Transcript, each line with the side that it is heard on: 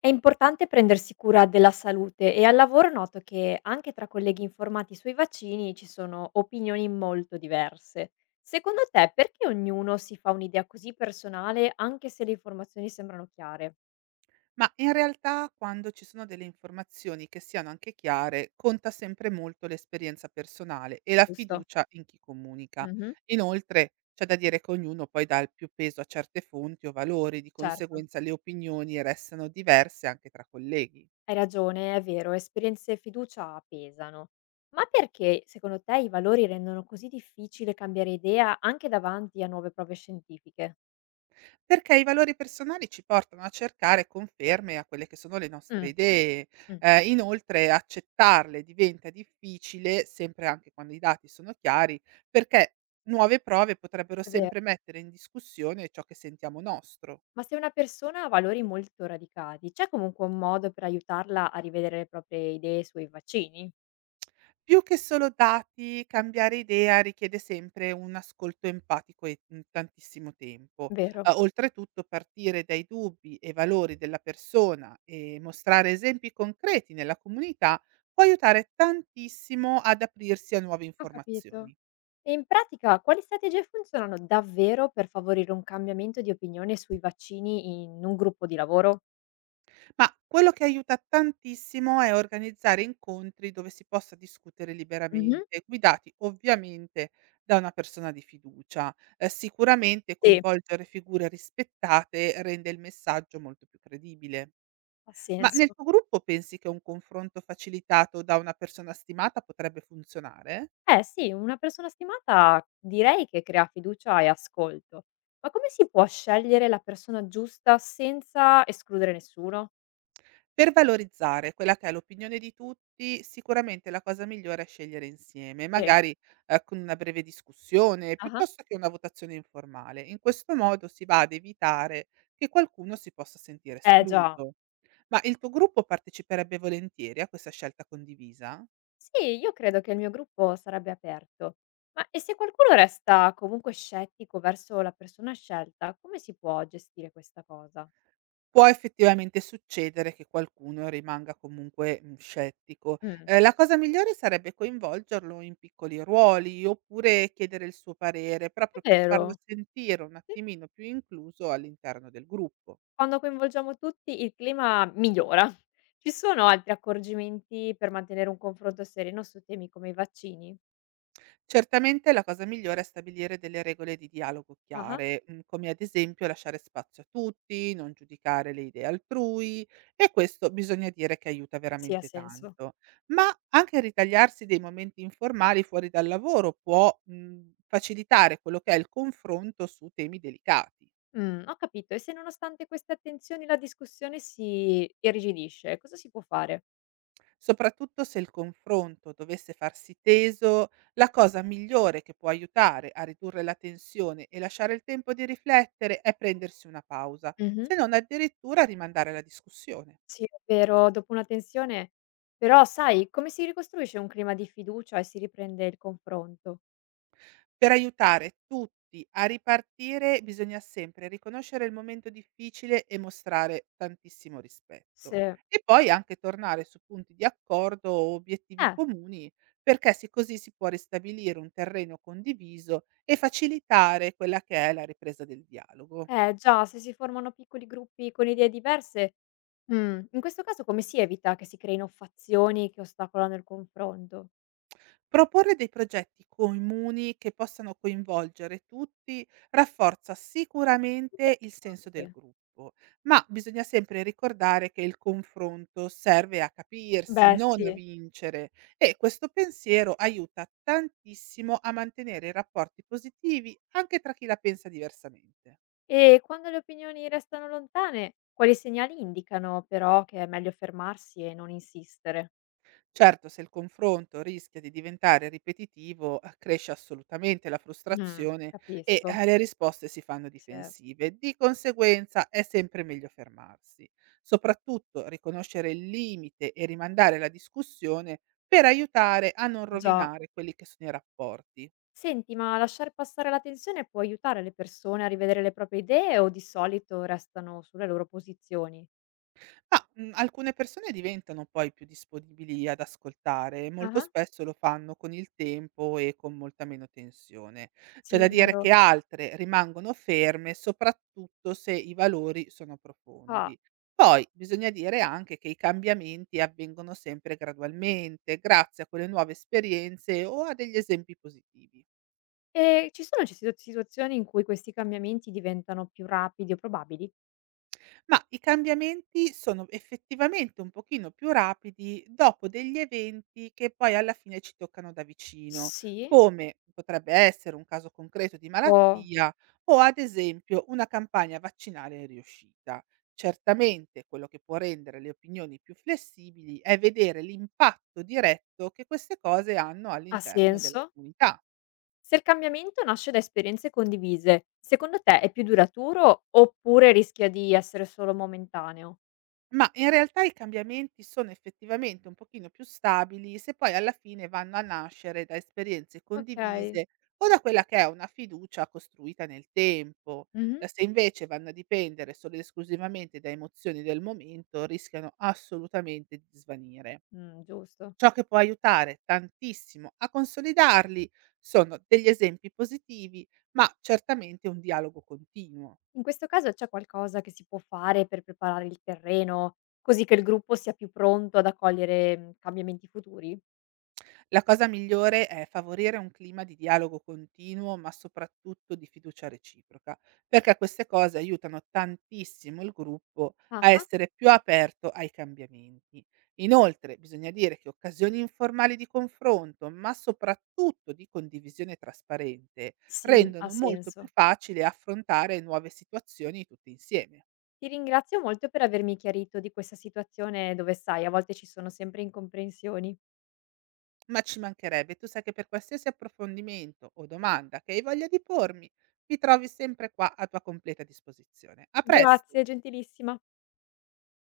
left: È importante prendersi cura della salute e al lavoro noto che anche tra colleghi informati sui vaccini ci sono opinioni molto diverse. Secondo te perché ognuno si fa un'idea così personale anche se le informazioni sembrano chiare?
right: Ma in realtà quando ci sono delle informazioni che siano anche chiare, conta sempre molto l'esperienza personale e la
left: Giusto?
right: fiducia in chi comunica.
left: Mhm.
right: Inoltre c'è da dire che ognuno poi dà il più peso a certe fonti o valori, di
left: Certo,
right: conseguenza le opinioni restano diverse anche tra colleghi.
left: hai ragione, è vero, esperienze e fiducia pesano. Ma perché secondo te i valori rendono così difficile cambiare idea anche davanti a nuove prove scientifiche?
right: Perché i valori personali ci portano a cercare conferme a quelle che sono le nostre
left: Mm,
right: idee.
left: mm.
right: Inoltre accettarle diventa difficile, sempre anche quando i dati sono chiari, perché nuove prove potrebbero
left: È vero.
right: sempre mettere in discussione ciò che sentiamo nostro.
left: Ma se una persona ha valori molto radicati, c'è comunque un modo per aiutarla a rivedere le proprie idee sui vaccini?
right: Più che solo dati, cambiare idea richiede sempre un ascolto empatico e, tantissimo tempo.
left: Vero.
right: Oltretutto partire dai dubbi e valori della persona e mostrare esempi concreti nella comunità può aiutare tantissimo ad aprirsi a nuove
left: Ho capito.
right: informazioni.
left: E in pratica, quali strategie funzionano davvero per favorire un cambiamento di opinione sui vaccini in un gruppo di lavoro?
right: Ma quello che aiuta tantissimo è organizzare incontri dove si possa discutere
left: Mhm.
right: liberamente, guidati ovviamente da una persona di fiducia. Sicuramente
left: Sì,
right: coinvolgere figure rispettate rende il messaggio molto più credibile.
left: ha
right: Ma nel
left: senso.
right: tuo gruppo pensi che un confronto facilitato da una persona stimata potrebbe funzionare?
left: Eh sì, una persona stimata direi che crea fiducia e ascolto. Ma come si può scegliere la persona giusta senza escludere nessuno?
right: Per valorizzare quella che è l'opinione di tutti, sicuramente la cosa migliore è scegliere insieme,
left: Sì.
right: magari, con una breve discussione,
left: Ah.
right: piuttosto che una votazione informale. In questo modo si va ad evitare che qualcuno si possa sentire
left: Eh già.
right: escluso. Ma il tuo gruppo parteciperebbe volentieri a questa scelta condivisa?
left: Sì, io credo che il mio gruppo sarebbe aperto. Ma e se qualcuno resta comunque scettico verso la persona scelta, come si può gestire questa cosa?
right: Può effettivamente succedere che qualcuno rimanga comunque, scettico.
left: Mm.
right: La cosa migliore sarebbe coinvolgerlo in piccoli ruoli, oppure chiedere il suo parere, proprio
left: È
right: per farlo
left: vero.
right: sentire un
left: Sì.
right: attimino più incluso all'interno del gruppo.
left: Quando coinvolgiamo tutti il clima migliora. Ci sono altri accorgimenti per mantenere un confronto sereno su temi come i vaccini?
right: Certamente la cosa migliore è stabilire delle regole di dialogo
left: Ah,
right: chiare, come ad esempio lasciare spazio a tutti, non giudicare le idee altrui e questo bisogna dire che aiuta
left: sì, ha
right: veramente
left: senso.
right: tanto. Ma anche ritagliarsi dei momenti informali fuori dal lavoro può, facilitare quello che è il confronto su temi delicati.
left: Mm, ho capito. E se nonostante queste attenzioni la discussione si irrigidisce, cosa si può fare?
right: Soprattutto se il confronto dovesse farsi teso, la cosa migliore che può aiutare a ridurre la tensione e lasciare il tempo di riflettere è prendersi una pausa,
left: Mhm.
right: se non addirittura rimandare la discussione.
left: Sì, è vero, dopo una tensione però sai, come si ricostruisce un clima di fiducia e si riprende il confronto?
right: Per aiutare tutti a ripartire bisogna sempre riconoscere il momento difficile e mostrare tantissimo rispetto.
left: Se
right: E poi anche tornare su punti di accordo o obiettivi
left: eh,
right: comuni, perché sì, così si può ristabilire un terreno condiviso e facilitare quella che è la ripresa del dialogo.
left: eh già, se si formano piccoli gruppi con idee diverse, in questo caso come si evita che si creino fazioni che ostacolano il confronto?
right: Proporre dei progetti comuni che possano coinvolgere tutti rafforza sicuramente il senso del
left: Interessante.
right: gruppo, ma bisogna sempre ricordare che il confronto serve a capirsi,
left: Beh
right: non a
left: sì.
right: vincere e questo pensiero aiuta tantissimo a mantenere i rapporti positivi anche tra chi la pensa diversamente.
left: E quando le opinioni restano lontane, quali segnali indicano però che è meglio fermarsi e non insistere?
right: Certo, se il confronto rischia di diventare ripetitivo, cresce assolutamente la
left: Mh,
right: frustrazione e
left: capisco,
right: le risposte si fanno
left: sì,
right: difensive. Di conseguenza è sempre meglio fermarsi. Soprattutto riconoscere il limite e rimandare la discussione per aiutare a non
left: già.
right: rovinare quelli che sono i rapporti.
left: Senti, ma lasciar passare la tensione può aiutare le persone a rivedere le proprie idee o di solito restano sulle loro posizioni?
right: Ma, alcune persone diventano poi più disponibili ad ascoltare e molto
left: Ah-ah.
right: spesso lo fanno con il tempo e con molta meno tensione. C'è
left: Sì,
right: da dire
left: vero.
right: che altre rimangono ferme, soprattutto se i valori sono
left: Ah,
right: profondi. Poi bisogna dire anche che i cambiamenti avvengono sempre gradualmente, grazie a quelle nuove esperienze o a degli esempi positivi.
left: e ci sono ci situa situazioni in cui questi cambiamenti diventano più rapidi o probabili?
right: Ma i cambiamenti sono effettivamente un pochino più rapidi dopo degli eventi che poi alla fine ci toccano da vicino,
left: Sì.
right: come potrebbe essere un caso concreto di
left: O
right: malattia o ad esempio una campagna vaccinale riuscita. Certamente quello che può rendere le opinioni più flessibili è vedere l'impatto diretto che queste cose hanno
left: Ha
right: all'interno della
left: senso?
right: comunità.
left: Se il cambiamento nasce da esperienze condivise, secondo te è più duraturo oppure rischia di essere solo momentaneo?
right: Ma in realtà i cambiamenti sono effettivamente un pochino più stabili se poi alla fine vanno a nascere da esperienze
left: Okay.
right: condivise o da quella che è una fiducia costruita nel tempo.
left: Mh-mh.
right: Se invece vanno a dipendere solo ed esclusivamente da emozioni del momento, rischiano assolutamente di svanire.
left: Giusto.
right: Ciò che può aiutare tantissimo a consolidarli sono degli esempi positivi, ma certamente un dialogo continuo.
left: In questo caso c'è qualcosa che si può fare per preparare il terreno, così che il gruppo sia più pronto ad accogliere cambiamenti futuri?
right: La cosa migliore è favorire un clima di dialogo continuo, ma soprattutto di fiducia reciproca, perché queste cose aiutano tantissimo il gruppo a
left: Ah-ah,
right: essere più aperto ai cambiamenti. Inoltre, bisogna dire che occasioni informali di confronto, ma soprattutto di condivisione trasparente,
left: sì. Ha
right: rendono molto più
left: senso.
right: facile affrontare nuove situazioni tutti insieme.
left: Ti ringrazio molto per avermi chiarito di questa situazione dove, sai, a volte ci sono sempre incomprensioni.
right: Ma ci mancherebbe, tu sai che per qualsiasi approfondimento o domanda che hai voglia di pormi, mi trovi sempre qua a tua completa disposizione. A presto!
left: Grazie, gentilissima.